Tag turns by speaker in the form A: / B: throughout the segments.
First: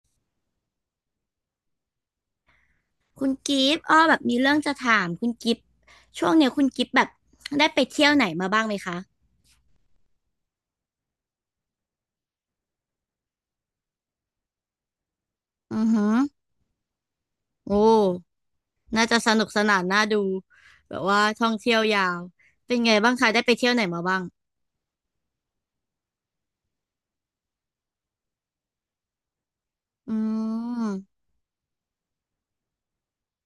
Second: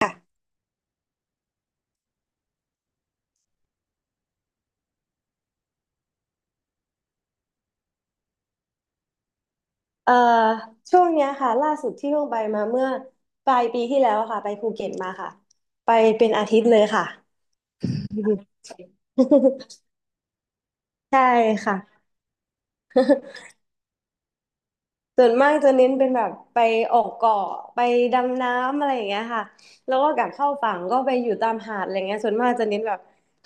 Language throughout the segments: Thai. A: ค่ะ
B: คุณกิฟต์อ้อแบบมีเรื่องจะถามคุณกิฟต์ช่วงเนี้ยคุณกิฟต์แบบได้ไปเที่ยวไหนมาบ้างไหมคะ
A: เอ่อช่วงเนี้ยค่ะล่าสุดที่เพิ่งไปมาเมื่อปลายปีที่แล้วอะค่ะไปภูเก็ตมาค่ะ
B: อือ
A: ไป
B: หือ
A: เป็นอาทิตย์เลยค่ะ
B: โอ้ น่าจะสนุกสนานน่าดูแบบว่า
A: ใช่
B: ท่องเที่ยว
A: ค่ะ
B: ยาวเป็นไงบ้างคะได้ไปเที่ยวไหนมาบ้าง
A: ส่วนมากจะเน้นเป็นแบบไปออกเกาะไปดำน้ำอะไรอย่างเงี้ยค่ะแล้วก็
B: อื
A: กลับเข้าฝั่งก็ไป
B: ม
A: อยู่ตามหาดอะไรเงี้ยส่วนมากจะเน้นแบบ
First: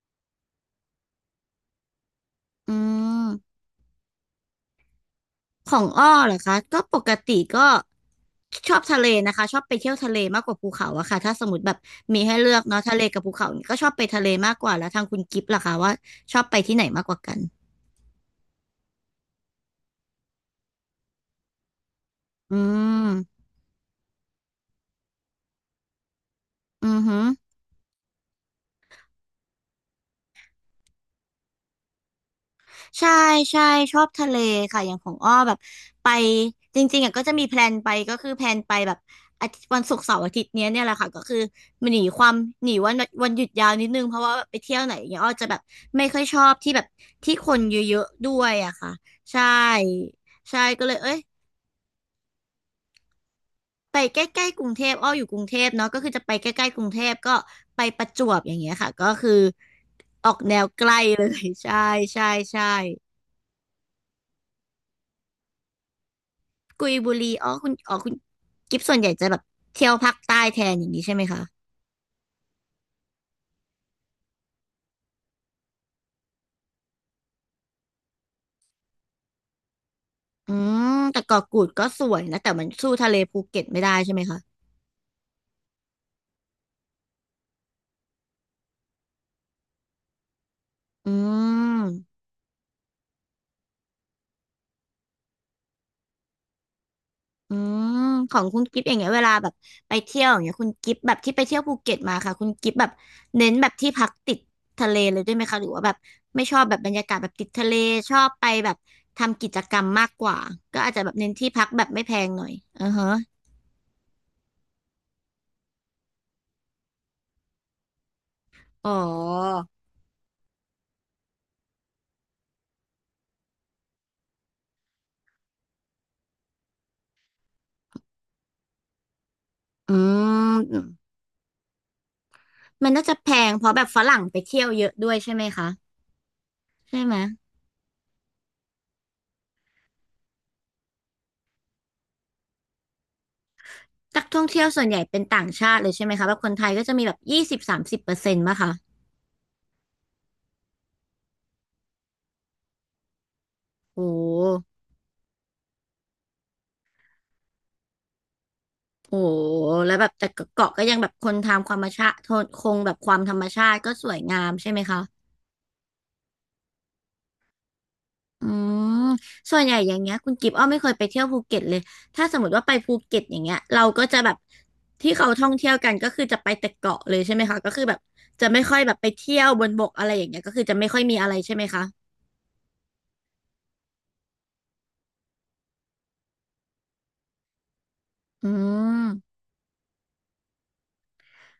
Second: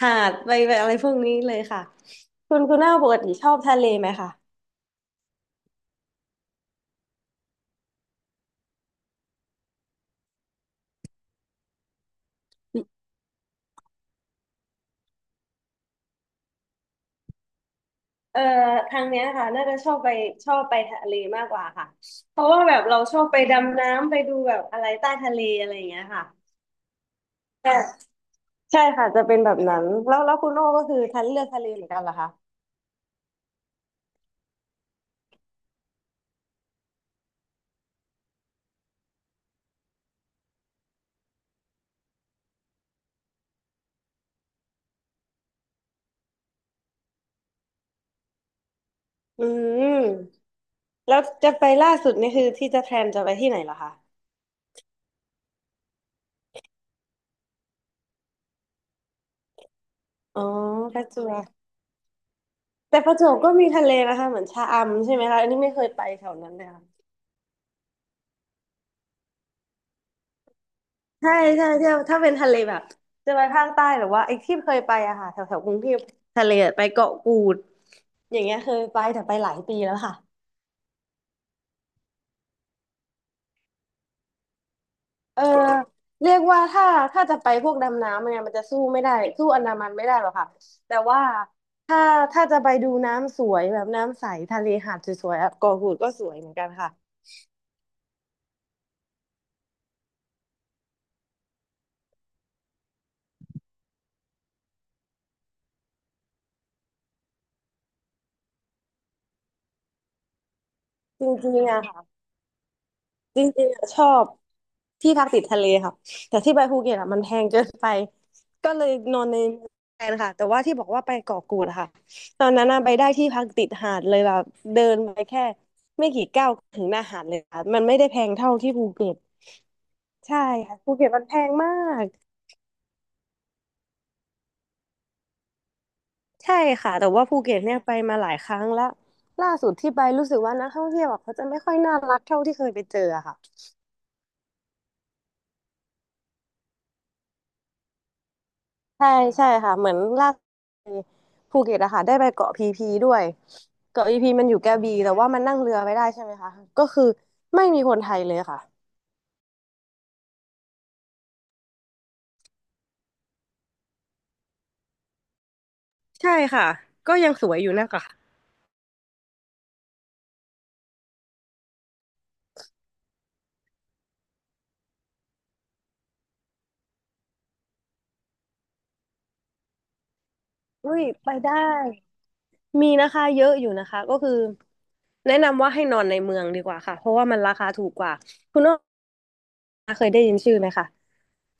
A: หาดไปแบบอะไรพวกนี้เลยค่ะคุณ
B: อื
A: คุณหน้าปกติชอบ
B: ม
A: ทะเลไหมคะ
B: ของอ้อเหรอคะก็ปกติก็ชอบทะเลนะคะชอบไปเที่ยวทะเลมากกว่าภูเขาอะค่ะถ้าสมมติแบบมีให้เลือกเนาะทะเลกับภูเขาเนี่ยก็ชอบไปทะเลมากกว่าแล้วทางคุณกิฟต์ล่ะคะว่าชอบไปที่ไหนมากกว่ากัน
A: เอ่อทางเนี้ยค่ะน่าจะชอบไปชอบไปทะเลมากกว่าค่ะเพราะ
B: อื
A: ว่าแบบเราชอบไป
B: ม
A: ดำน้ำไปดูแบบอะไรใต้ทะเลอะไรอย่างเงี้ยค่ะ
B: อือหึ
A: ใช่ใช่ค่ะจะเป็นแบบนั้นแล้วคุณโอ้ก็คือทันเลือกทะเลเหมือนกันเหรอคะ
B: ใช่ใช่ชอบทะเลค่ะอย่างของอ้อแบบไปจริงๆอ่ะก็จะมีแพลนไปก็คือแพลนไปแบบอาทิตย์วันศุกร์เสาร์อาทิตย์เนี่ยแหละค่ะก็คือหนีความหนีวันวันหยุดยาวนิดนึงเพราะว่าไปเที่ยวไหนอย่างเงี้ยอ้อจะแบบไม่ค่อยชอบที่แบบที่คนเยอะๆด้วยอะค่ะใช
A: อืม
B: ่ก็เลยเอ้
A: แล้
B: ย
A: วจะไปล่าสุดนี่คือที่จะแพลนจะไปที่ไหนเหรอคะ
B: ไปใกล้ๆกรุงเทพอ้ออยู่กรุงเทพเนาะก็คือจะไปใกล้ๆกรุงเทพก็ไปประจวบอย่างเงี้ยค่ะก็คือออก
A: อ๋อ
B: แนวใก
A: ป
B: ล้
A: ระจ
B: เล
A: ว
B: ย
A: บ
B: ใช่ใช่ใช่
A: แต่ประจวบก็มีทะเลนะคะเหมือนชะอำใช่ไหมคะอันนี้ไม่เคยไปแถวนั้นเลยค่ะ
B: กุยบุรีอ๋อคุณกิฟส่วนใหญ่จะแบบเที่ยวภาคใต้แทนอย่างนี้ใช่ไหม
A: ใช่
B: คะ
A: ใช่เที่ยวถ้าเป็นทะเลแบบจะไปภาคใต้หรือว่าไอ้ที่เคยไปอะค่ะแถวแถวกรุงเทพทะเลอะไปเกาะกูด อย่างเงี้ยเคยไปแต่ไปหลายปีแล้วค่ะ
B: อืมแต่เกาะกูดก็สวยนะแต่มันสู้ทะเลภูเก็ตไม่ได้ใช่ไหมคะ
A: เออเรียกว่าถ้าจะไปพวกดำน้ำเนี่ยมันจะสู้ไม่ได้สู้อันดามันไม่ได้หรอกค่ะแต่
B: อื
A: ว่าถ้า
B: ม
A: จะไปดูน้ำสวยแบบน้ำใสทะเลหาดสวยๆอ่ะเกาะกูดก็สวยเหมือนกันค่ะ
B: อืมของคุณกิฟอย่างเงี้ยเวลาแบบไปเที่ยวอย่างเงี้ยคุณกิฟแบบที่ไปเที่ยวภูเก็ตมาค่ะคุณกิฟแบบเน้นแบบที่พักติดทะเลเลยด้วยไหมคะหรือว่าแบบไม่ชอบแบบบรรยากาศแบบติดทะเลชอบไปแบบทำกิจกรรมมากกว่าก็อาจจะแบบ
A: จร
B: เน้นที่
A: ิง
B: พัก
A: ๆอ่ะ
B: แบบไม่แพงหน่อยอือฮะ
A: จริงๆอะชอบที่พักติดทะเลครับแต่ที่ไปภูเก็ตอ่ะมันแพงเกินไปก็เล
B: อ๋
A: ยนอนใน
B: อ
A: เมืองแทนค่ะแต่ว่าที่บอกว่าไปเกาะกูดอะค่ะตอนนั้นน่ะไปได้ที่พักติดหาดเลยแบบเดินไปแค่ไม่กี่ก้าวถึงหน้าหาดเลยค่ะมันไม่ได้แพงเท่าที่ภูเก็ต
B: อื
A: ใช่ค่ะภู
B: ม
A: เก็ตมันแพงมาก
B: มันน่าจะแพงเพราะแบบฝรั่งไปเที่ยวเยอะด้วยใช่ไหมคะ
A: ใช่ค่ะ
B: ใช่
A: แต่
B: ไหม
A: ว่าภูเก็ตเนี่ยไปมาหลายครั้งแล้วล่าสุดที่ไปรู้สึกว่านักท่องเที่ยวอะเขาจะไม่ค่อยน่ารักเท่าที่เคยไปเจออะค่ะ
B: นักท่องเที่ยวส่วนใหญ่เป็นต่างชาติเลยใช่ไหมคะแบบคนไทยก็จะมีแบบ20-30%ป่ะคะ
A: ใช่ใช่ค่ะเหมือนล่าสุดภูเก็ตอะค่ะได้ไปเกาะพีพีด้วย
B: โอ
A: เกาะพีพีมันอยู่ก
B: ้
A: ระบี่แต่ว่ามันนั่งเรือไม่ได้ใช่ไหมคะก็คือไม่มีคนไทยเลยค่ะ
B: โหแล้วแบบแต่เกาะก็ยังแบบคนทำความธรรมชาติคงแบบความธรรมชาติก็สวยงามใช่ไหมคะ
A: ใช่ค่ะก็ยังสวยอยู่นะคะ
B: อืมส่วนใหญ่อย่างเงี้ยคุณกิฟต์อ้อไม่เคยไปเที่ยวภูเก็ตเลยถ้าสมมติว่าไปภูเก็ตอย่างเงี้ยเราก็จะแบบที่เขาท่องเที่ยวกันก็คือจะไปแต่เกาะเลยใช่ไหมคะก็คือแบบจะไม่ค่อยแบบไปเที่ยวบนบกอะไรอย่างเงี้ยก็คือจะไม่
A: อุ้
B: ค่อย
A: ย
B: มี
A: ไป
B: อะไรใช่
A: ได้
B: ไหมคะ
A: มีนะคะเยอะอยู่นะคะก็คือแนะนำว่าให้นอนในเมืองดีกว่าค่ะเพราะว่ามันราคาถูกกว่า
B: อื
A: คุณอ้อ
B: ม
A: เคยได้ยินชื่อไหมคะ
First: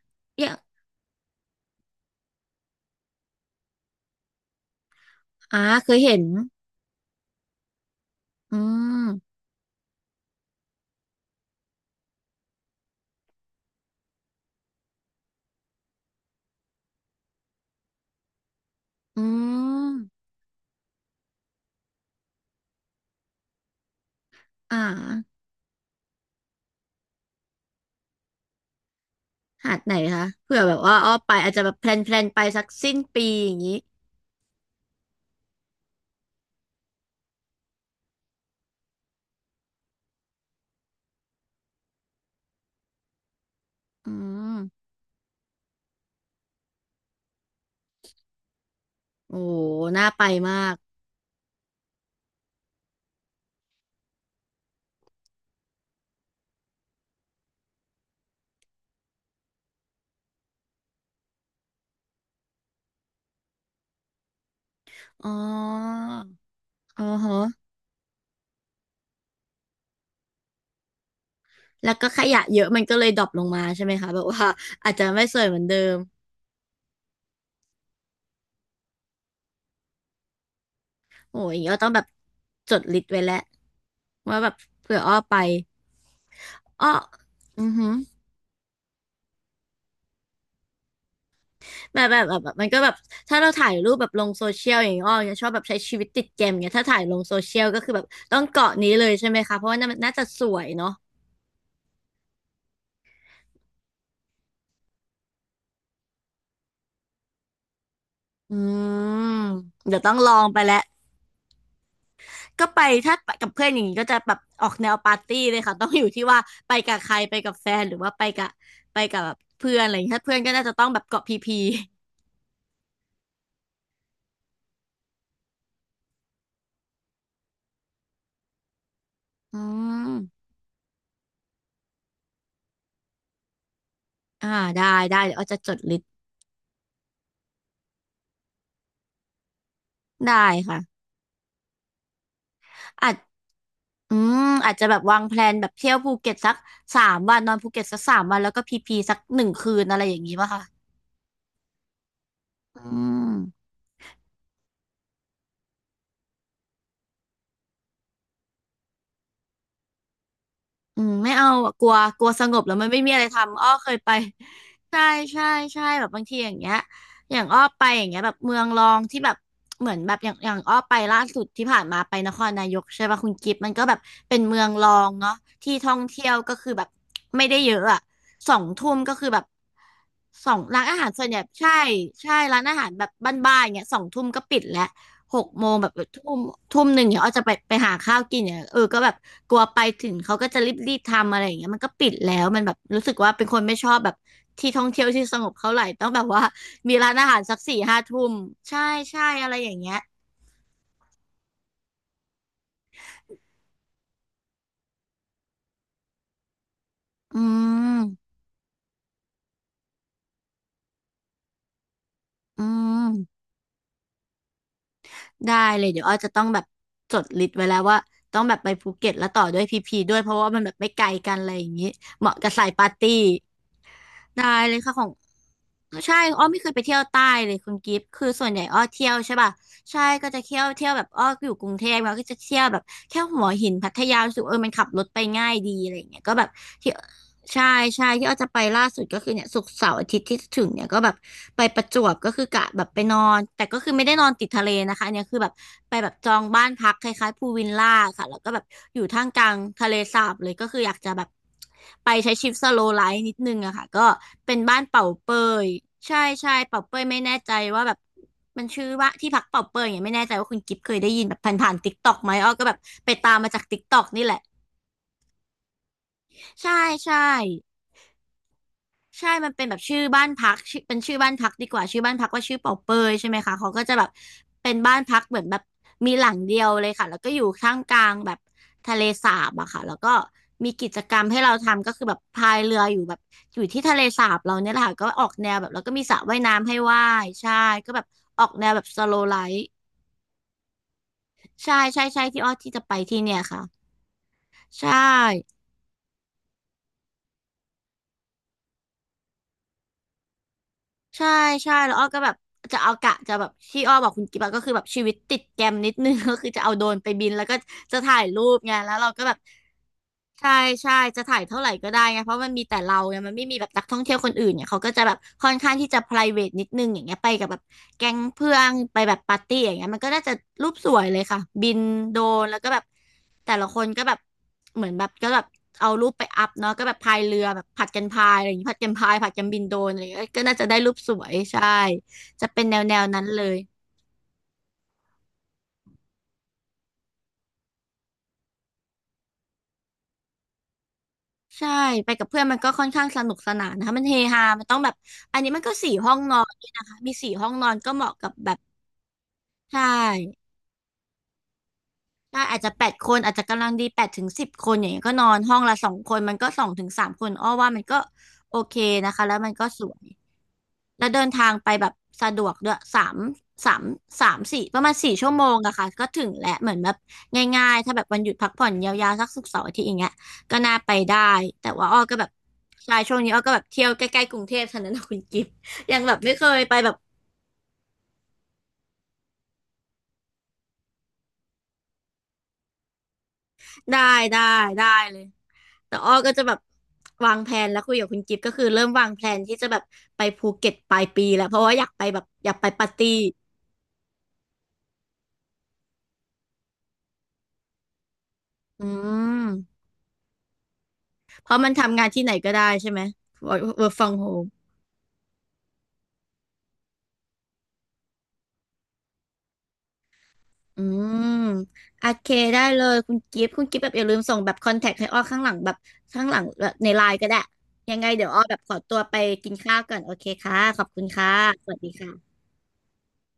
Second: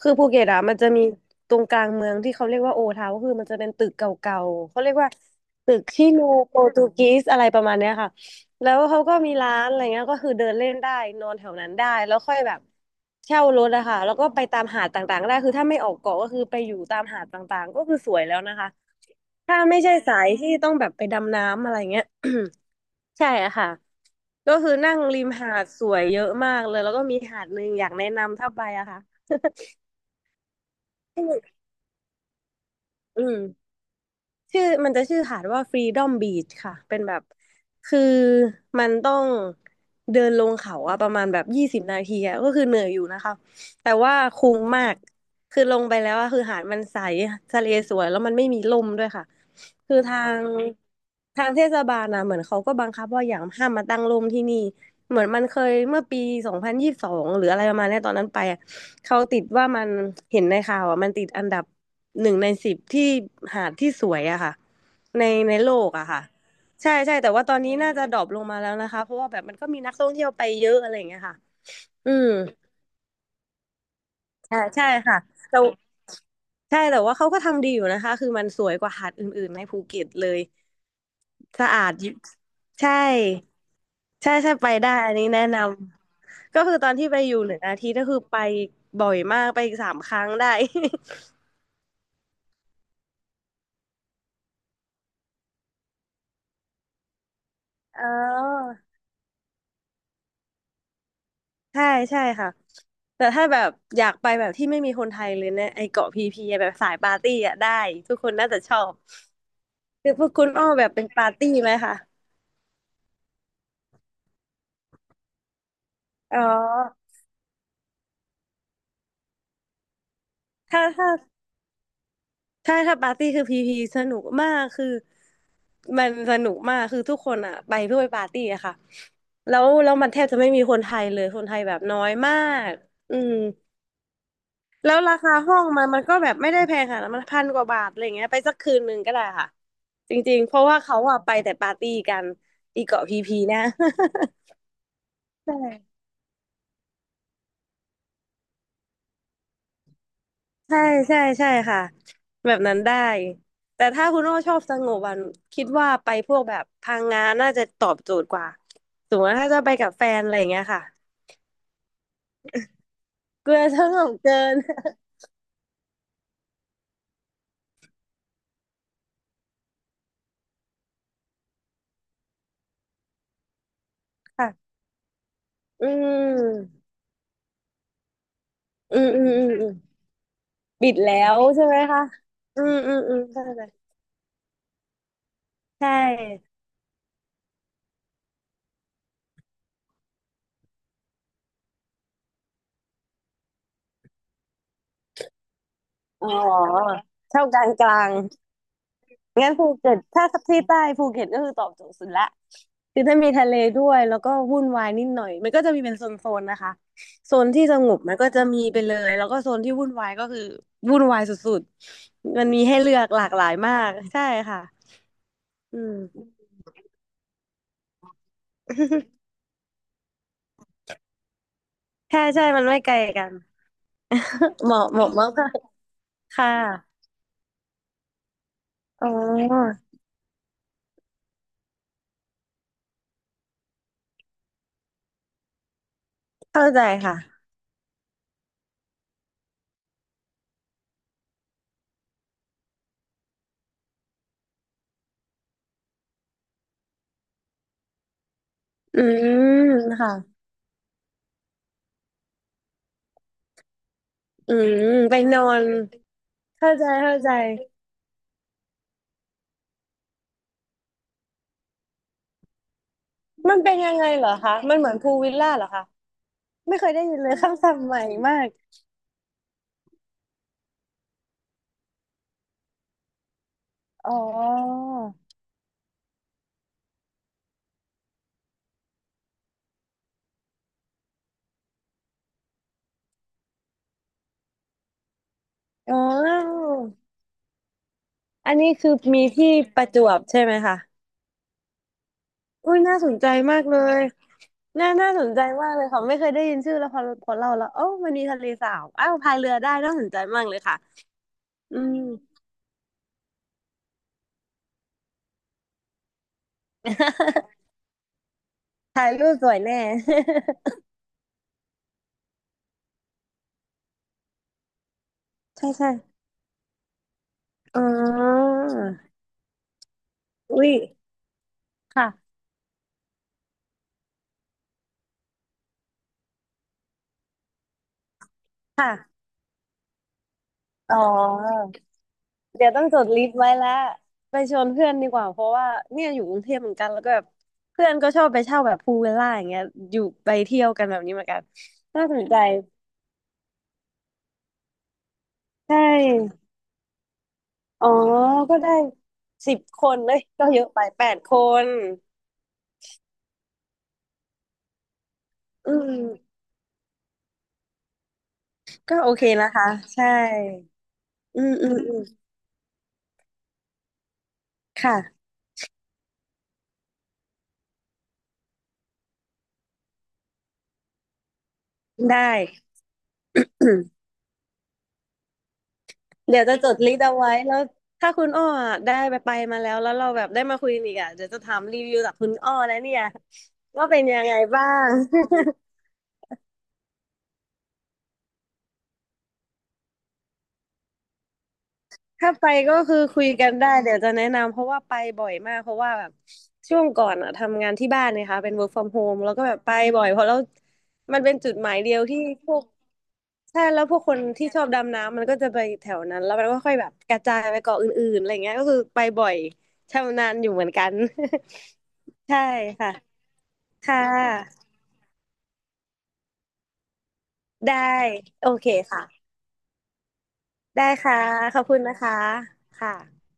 A: คือภูเก็
B: อ
A: ต
B: ย่าง
A: อะมันจะมีตรงกลางเมืองที่เขาเรียกว่าโอทาวก็คือมันจะเป็นตึกเก่าๆเขาเรียกว่า
B: อ่า
A: ตึก
B: เคย
A: ชิ
B: เห็
A: โน
B: น
A: โปรตุกีสอะไรประมาณเนี้ยค่ะ
B: อื
A: แล้วเขา
B: ม
A: ก็มีร้านอะไรเงี้ยก็คือเดินเล่นได้นอนแถวนั้นได้แล้วค่อยแบบเช่ารถอะค่ะแล้วก็ไปตามหาดต่างๆได้คือถ้าไม่ออกเกาะก็คือไปอยู่ตามหาดต่างๆก็คือสวยแล้วนะคะ
B: อื
A: ถ้าไม่ใช่สา
B: ม
A: ยที่ต้องแบบไปดำน้ำอะไรเงี้ย ใช่อะค่ะก็คือ
B: อ่า
A: นั่งริมหาดสวยเยอะมากเลยแล้วก็มีหาดหนึ่งอยากแนะนำถ้าไปอะค่ะ
B: หาดไหนคะเผื่อแบบว่าอ้อไปอาจจะแบ บแพลนไปสักสิ้น
A: อื
B: ปีอย่าง
A: ม
B: นี้
A: ชื่อมันจะชื่อหาดว่า Freedom Beach ค่ะเป็นแบบคือมันต้องเดินลงเขาอะประมาณแบบ20 นาทีอะก็คือเหนื่อยอยู่นะคะแต่
B: อื
A: ว่าคุ้
B: ม
A: มมากคือลงไปแล้วอะคือหาดมันใสทะเลสวยแล้วมันไม่มีลมด้วยค่ะ
B: โอ้
A: คือ
B: น่า
A: ทา
B: ไป
A: ง
B: มาก
A: ทางเทศบาลนะเหมือนเขาก็บังคับว่าอย่างห้ามมาตั้งร่มที่นี่ เหมือนมันเคยเมื่อปี2022หรืออะไรประมาณเนี้ยตอนนั้นไปอะเขาติดว่ามันเห็นในข่าวอ่ะมันติดอันดับหนึ่งในสิบที่หาดที่สวยอะค่ะใน
B: อ๋อ
A: โลกอะค่ะใช่
B: อ๋อ
A: ใช่แต่
B: ฮะ
A: ว่าตอนนี้น่าจะดรอปลงมาแล้วนะคะเพราะว่าแบบมันก็มีนักท่องเที่ยวไปเยอะอะไรอย่างเงี้ยค่ะ
B: แล้วก็
A: อื
B: ข
A: ม
B: ยะเยอะมันก็เลยดรอปลงมาใช่ไหมคะแบบว่า
A: ใช่ใช่
B: อาจจะ
A: ค่ะ
B: ไม่สวยเห
A: แต่
B: มือนเดิม
A: ใช่แต่ว่าเขาก็ทำดีอยู่นะคะคือมันสวยกว่าหาดอื่นๆในภูเก็ตเลย
B: โอ้ยอย่าง
A: สะ
B: นี้อ้อต้
A: อา
B: อง
A: ด
B: แบ
A: อ
B: บ
A: ยู่
B: จด
A: ใช่
B: ลิสต์ไว้แล้ว
A: ใช่
B: ว่าแบ
A: ใช่
B: บ
A: ไปได้
B: เผื่อ
A: อั
B: อ้
A: น
B: อ
A: นี้
B: ไป
A: แนะนำ ก็คือตอ
B: อ้อ
A: นที่ไปอยู่หนึ่ง
B: อือ
A: อา
B: ห
A: ทิตย์ก็คือไปบ่อยมากไปสามครั้งได้
B: แบบมันก็แบบถ้าเราถ่ายรูปแบบลงโซเชียลอย่างเงี้ยอ้อจะชอบแบบใช้ชีวิตติดเกมอย่างเงี้ยถ้าถ่ายลงโซเชียลก็คือ แบ
A: อ๋
B: บต้อง
A: อ
B: เกาะนี้เลยใช่ไหมคะเพราะว่าน่าจะสวยเนาะ
A: ใช่ใช่ค่ะแต่ถ้าแบบอยากไปแบบที่ไม่มีคนไทยเลยเนี่ยไอเกาะพีพีอะแบบสายปาร์ตี้อะได้ทุกคนน่า
B: อื
A: จะชอบ
B: มเดี๋ยว
A: คื
B: ต้อ
A: อ
B: ง
A: พว
B: ล
A: ก
B: อ
A: คุ
B: ง
A: ณ
B: ไป
A: อ้อ
B: แล้ว
A: แบบเป็นปาร์ตี้ไหมคะ
B: ก็ไปถ้าไปกับเพื่อนอย่างงี้ก็จะแบบออกแนวปาร์ตี้เลยค่ะต้องอยู่ที่
A: อ๋
B: ว่า
A: อ
B: ไปกับใครไปกับแฟนหรือว่าไปกับไปกับแบบเพื่อนอะไรอย่างเงี้ยถ้าเพื่อนก็น่าจะต้
A: ถ้า
B: องแบบ
A: ถ้า
B: เกาะพีพี
A: ใช่ถ้าปาร์ตี้คือพีพีสนุกมากคือมันสนุกมากคือทุกคนอ่ะไปเพื่อไปปาร์ตี้อะค่ะ
B: อื
A: แล้วมันแทบจะ
B: ม
A: ไม่มีคนไทยเลยคนไทยแบบน้อยมากอืม
B: อ่าได้
A: แล้วรา
B: ได้
A: คา
B: เดี๋ยวอ้อ
A: ห้
B: จะ
A: อง
B: จด
A: มัน
B: ลิ
A: มั
B: ส
A: น
B: ต์
A: ก็แบบไม่ได้แพงค่ะมันพันกว่าบาทอะไรเงี้ยไปสักคืนหนึ่งก็ได้ค่ะจ
B: ได้
A: ริงๆเพราะว่าเขา
B: ค่ะ
A: อะไปแต่ปาร์ตี้กันอีเกาะ
B: อาจ
A: พีพีนะ
B: อืมอาจจะแบบวางแพล
A: ใช
B: นแบบเที่ยว
A: ่
B: ภูเก็ตสักสามวันนอนภูเก็ตสักสามวันแล้วก็พีพีสัก1 คืนอะไรอย่างนี้ป่ะคะ
A: ใช่ใช่ใช่ค่ะแบบนั้น
B: อื
A: ได้
B: ม
A: แต่ถ้าคุณโอ้ชอบสงบวันคิดว่าไปพวกแบบพังงาน่าจะตอบโจทย์กว่าสมมติว่าถ้าจะไปกับแฟนอะไรเงี้ยค่ะ
B: อืมไม่เอาอะกลัวกลัวสงบแล้วมันไม่มีอะไร
A: กลั
B: ทำ
A: ว
B: อ้อ
A: ส
B: เคย
A: ง
B: ไป
A: บเกิน
B: ใช่ใช่ใช่แบบบางทีอย่างเงี้ยอย่างอ้อไปอย่างเงี้ยแบบเมืองรองที่แบบเหมือนแบบอย่างอ้อไปล่าสุดที่ผ่านมาไปนครนายกใช่ป่ะคุณกิฟต์มันก็แบบ เป็นเมือ
A: ค่ะ
B: งรองเนาะที่
A: อื
B: ท่องเที่ยวก็คือ
A: ม
B: แบบไม่ได้เยอะอะสองทุ่ม
A: อืม
B: ก็
A: อื
B: คื
A: ม
B: อ
A: อื
B: แบบ
A: มอืม
B: สองร้าน
A: ปิด
B: อาหารส่
A: แล้
B: วนให
A: ว
B: ญ่
A: ใช่ไหม
B: ใช่
A: คะ
B: ใช่ร้า
A: อื
B: นอา
A: ม
B: หาร
A: อืม
B: แบบ
A: อืมใช่
B: บ้านๆอย่างเงี้ยสองทุ่มก็ปิดแล้ว หกโมงแบ
A: ใช่
B: บทุ่มทุ่มหนึ่งเนี่ยอ้อจะไปหาข้าวกินเนี่ยเออก็แบบกลัวไปถึงเขาก็จะรีบทำอะไรอย่างเงี้ยมันก็ปิดแล้วมันแบบรู้สึกว่าเป็นคนไม่ชอบแบบที่ท่องเที่ยวที่สงบเท่าไหร่ต้องแบบ
A: อ๋อ
B: ว่ามีร้านอาหาร
A: เช่า
B: สั
A: ก
B: ก
A: ลาง
B: สี่
A: ก
B: ห้า
A: ลาง
B: ทุ่มใช่ใช่อะ
A: งั้
B: ไร
A: นภู
B: อย่าง
A: เก็
B: เงี้ย
A: ตถ้าที่ใต้ภูเก็ตก็คือตอบโจทย์สุดละคือถ้ามีทะเลด้วยแล้วก็วุ่นวายนิดหน่อยมันก็จะมีเป็นโซนๆนะคะโซ
B: อื
A: นที่สงบมันก็
B: ม
A: จะมีไปเลยแล้วก็โซนที่วุ่นวายก็คือวุ่นวายสุดๆมันมี
B: อื
A: ให้เลือกหลาก
B: ม
A: หลายมากใช่ค่ะ
B: ได้
A: อื
B: เลย
A: ม
B: เดี๋ยวอ้อจะต้องแบบจดลิสต์ไว้แล้วว่าต้องแบบไปภูเก็ตแล้ว ต่อด้วยพีพีด้วยเพราะว่ามันแบบไม่ไกลกันอะไรอย่างงี้
A: ใช่
B: เหมาะ
A: ใช่
B: กับ
A: มั
B: สา
A: น
B: ย
A: ไม่
B: ปา
A: ไก
B: ร์
A: ล
B: ตี้
A: กัน
B: ได้
A: เห
B: เลย
A: มาะ
B: ค่ะ
A: เห
B: ขอ
A: มาะ
B: ง
A: มาก
B: ใช่
A: ๆ
B: อ้อ
A: ค่ะ
B: ไม่เคยไปเที่ยวใต้เลยคุณกิฟต์คือส่วนใหญ่อ้อเที่
A: อ๋
B: ยวใช่ป่ะ
A: อ
B: ใช่ก็จะเที่ยวแบบอ้ออยู่กรุงเทพแล้วก็จะเที่ยวแบบแค่หัวหินพัทยารู้สึกเออมันขับรถไปง่ายดีอะไรอย่างเงี้ยก็แบบ
A: เข้าใจ
B: เที่ยว
A: ค่ะ
B: ใช่ใช่ที่อ้อจะไปล่าสุดก็คือเนี่ยศุกร์เสาร์อาทิตย์ที่จะถึงเนี่ยก็แบบไปประจวบก็คือกะแบบไปนอนแต่ก็คือไม่ได้นอนติดทะเลนะคะอันเนี่ยคือแบบไปแบบจองบ้านพักคล้ายๆพูลวิลล่าค่ะแล้วก็แบบอ
A: อื
B: ยู่ท่ามกลาง
A: ม
B: ทะเล
A: ค่ะ
B: สาบเลยก็คืออยากจะแบบไปใช้ชีวิตสโลว์ไลฟ์นิดนึงอะค่ะก็
A: อื
B: เป็นบ้าน
A: ม
B: เป่า
A: ไป
B: เป
A: นอน
B: ยใช่ใช่
A: เข้า
B: เป่า
A: ใจ
B: เปย
A: เข้า
B: ไม่
A: ใจ
B: แน่ใจว่าแบบมันชื่อว่าที่พักเป่าเปยอย่างเงี้ยไม่แน่ใจว่าคุณกิฟเคยได้ยินแบบผ่านๆติ k กต็อกไหมอ้อก็แบบไปตามมา
A: มัน
B: จาก
A: เป็น
B: ติ๊ก
A: ยั
B: ต็
A: ง
B: อก
A: ไงเห
B: นี่
A: รอ
B: แหละ
A: คะ มันเหมือนพูลวิลล่าเหรอคะ
B: ใช่
A: ไม่เคยได้ยิ
B: ใช่
A: นเลยคำศัพท์ใหม่มาก
B: ใช่มันเป็นแบบชื่อบ้านพักชื่อเป็นชื่อบ้านพักดีกว่าชื่อบ้านพักว่าชื่อเป่าเปยใช่ไหมคะเขาก็จะแบ
A: อ๋
B: บ
A: อ
B: เป็นบ้านพักเหมือนแบบมีหลังเดียวเลยค่ะแล้วก็อยู่ท่ามกลางแบบทะเลสาบอะค่ะแล้วก็มีกิจกรรมให้เราทำก็คือแบบพายเรืออยู่แบบอยู่ที่ทะเลสาบเราเนี่ยแหละค่ะก็ออกแนวแบบแล้วก็
A: อ๋
B: มีสระว่าย
A: อ
B: น้ำให้ว่ายใช่ก็แบบออก
A: อัน
B: แน
A: นี้
B: วแบบ
A: คือ
B: สโล
A: มี
B: ไล
A: ที่
B: ฟ์
A: ประจวบใช่ไหมคะ
B: ใช่ใช่ใช่ที่อ้อที่
A: อุ้ย
B: จะไป
A: น่าสน
B: ที่
A: ใจ
B: เนี่ย
A: มา
B: ค่ะ
A: กเลยน่า
B: ใช่
A: น่าสนใจมากเลยค่ะไม่เคยได้ยินชื่อแล้วพอพอเราแล้วโอ้ามันมีทะเลสาบอ้าวพายเรือได้น่าสนใจมากเลยค่ะ
B: ใช่ใช่
A: อื
B: แล้ว
A: ม
B: อ้อก็แบบจะเอากะจะแบบที่อ้อบอกคุณกิ๊บอะก็คือแบบชีวิตติดแกรมนิดนึง ก็คือจะเอาโดรนไปบินแล้วก็ จะถ่ายรูปไงแล้ว
A: ถ่า
B: เรา
A: ย
B: ก็
A: รู
B: แบ
A: ป
B: บ
A: สวยแน่
B: ใช่ใช่จะถ่ายเท่าไหร่ก็ได้ไงเพราะมันมีแต่เราไงมันไม่มีแบบนักท่องเที่ยวคนอื่นเนี่ยเขาก็จะแบบค่อน
A: ใช่
B: ข้างที่
A: ใช่
B: จะ private นิดนึงอย่างเงี้ยไปกับแบบ
A: อ๋
B: แก๊ง
A: อ
B: เพื่อนไปแบบปาร์ตี้อย่างเงี้ยมันก็น่าจะ
A: อุ้
B: รู
A: ย
B: ปสวยเลยค่ะบินโดร
A: ค่ะ
B: นแล้วก็แบบแต่ละคนก็แบบ เหมือนแบบก็แบบเอารูปไปอัพเนาะก็แบบพายเรือแบบผัดกันพายอะไรอย่างงี้ผัดกันพาย
A: ค่ะ
B: ผัดกันบินโดรนอะไรอย่างเงี้ยก็น่าจะได้รู
A: อ๋
B: ป
A: อ
B: สวยใช่จะเป็น
A: เดี๋ยว
B: แน
A: ต้
B: ว
A: อง
B: แน
A: จ
B: ว
A: ดลิ
B: นั้น
A: สต์
B: เล
A: ไว้
B: ย
A: แล้วไปชวนเพื่อนดีกว่าเพราะว่าเนี่ยอยู่กรุงเทพเหมือนกันแล้วก็แบบเพื่อนก็ชอบไปเช่าแบบพูลวิลล่าอย่างเงี้ยอยู่ไปเที่ยวกันแบบนี้เหมือนกัน
B: ใช่
A: น่า
B: ไป
A: ส
B: กั
A: น
B: บ
A: ใจ
B: เพื่อนมันก็ค่อนข้างสนุกสนานนะคะมันเฮฮามันต้องแบบอันนี้มัน
A: ใช
B: ก็สี่ห้องนอ
A: ่
B: นด้วยนะคะมีสี่ห้องนอน
A: อ๋อ
B: ก็เหมาะกับแบ
A: ก็
B: บ
A: ได้สิบ
B: ใช่
A: คนเลยก็เยอะไปแปดคน
B: ใช่อาจจะแปดคนอาจจะกำลังดีแปดถึงสิบคนอย่างเงี้ยก็นอนห้อง
A: อื
B: ละสอง
A: ม
B: คนมันก็สองถึงสามคนอ้อว่ามันก็โอเค
A: ก็โอ
B: นะคะ
A: เค
B: แล้ว
A: นะ
B: มันก็
A: คะ
B: สวย
A: ใช่
B: แล้วเดิน
A: อื
B: ทาง
A: มอื
B: ไป
A: ม
B: แบบ
A: อืม
B: สะดวกด้วยสามสามสี่ประมาณสี่
A: ค่ะ
B: ชั่วโมงอะค่ะก็ถึงแหละเหมือนแบบง่ายๆถ้าแบบวันหยุดพักผ่อนยาวๆสักศุกร์เสาร์อาทิตย์อย่างเงี้ยก็น่าไปได้แต่ว่าอ้อก็
A: ได้
B: แบบใช่ช่วงนี้อ้อก็แบบเที่ยว ใกล้ๆกรุงเทพเท่านั้นนะคุณกิฟต์ ยังแบบไม่
A: เดี๋ย
B: เค
A: วจะ
B: ย
A: จ
B: ไป
A: ด
B: แบ
A: ลิ
B: บ
A: สต์เอาไว้แล้วถ้าคุณอ้ออะได้ไปไปมาแล้วแล้วเราแบบได้มาคุยกันอีกอ่ะเดี๋ยวจะถามรีวิวจากคุณอ้อแล้วเนี่ยว่า
B: ได้
A: เป็นยังไง
B: ได้
A: บ้า
B: ได้
A: ง
B: เลยแต่อ้อก็จะแบบวางแผนแล้วคุยกับคุณกิฟต์ก็คือเริ่มวางแผนที่จะแบบไปภูเก็ตปลายปีแล้วเพราะว่าอยากไปแบ บ
A: ถ้าไป
B: อยากไป
A: ก็
B: ปาร์
A: คือ
B: ตี้
A: คุยกันได้เดี๋ยวจะแนะนำเพราะว่าไปบ่อยมากเพราะว่าแบบช่วงก่อนอ่ะทำงานที่บ้านนะคะเป็น work
B: อื
A: from home แล้วก็แบบไป
B: ม
A: บ่อยเพราะแล้วมันเป็น
B: เพ
A: จุด
B: ราะ
A: ห
B: มัน
A: มายเดีย
B: ทำ
A: ว
B: งาน
A: ที่
B: ที่ไหน
A: พ
B: ก็
A: ว
B: ได้
A: ก
B: ใช่ไหม work
A: ใช่แล้ว
B: work
A: พวกค
B: from
A: นที่
B: home
A: ชอบดำน้ำมันก็จะไปแถวนั้นแล้วมันก็ค่อยแบบกระจายไปเกาะอื่นๆอะไรเงี้ยก็คือไปบ่อยชำนาญอยู่เหมือน
B: อื
A: กัน
B: มโอเค
A: ใช่
B: ได้เล
A: ค่ะ
B: ยคุณกิฟต์คุณกิฟต์แบบ
A: ค่
B: อย่าลืมส่งแบบ
A: ะ
B: คอนแทคให้อ้อข้างหลังแบบข้างหลังแบบในไลน์ก็ได้
A: ได้
B: ยังไงเดี๋ยวอ้อ
A: โอ
B: แบบ
A: เค
B: ขอตัวไป
A: ค่ะ
B: กินข้าวก่อนโอเคค่ะข
A: ได้
B: อบคุณ
A: ค่ะ
B: ค่ะ
A: ขอบ
B: ส
A: คุ
B: วัส
A: ณ
B: ดี
A: นะคะ
B: ค่ะ
A: ค่ะ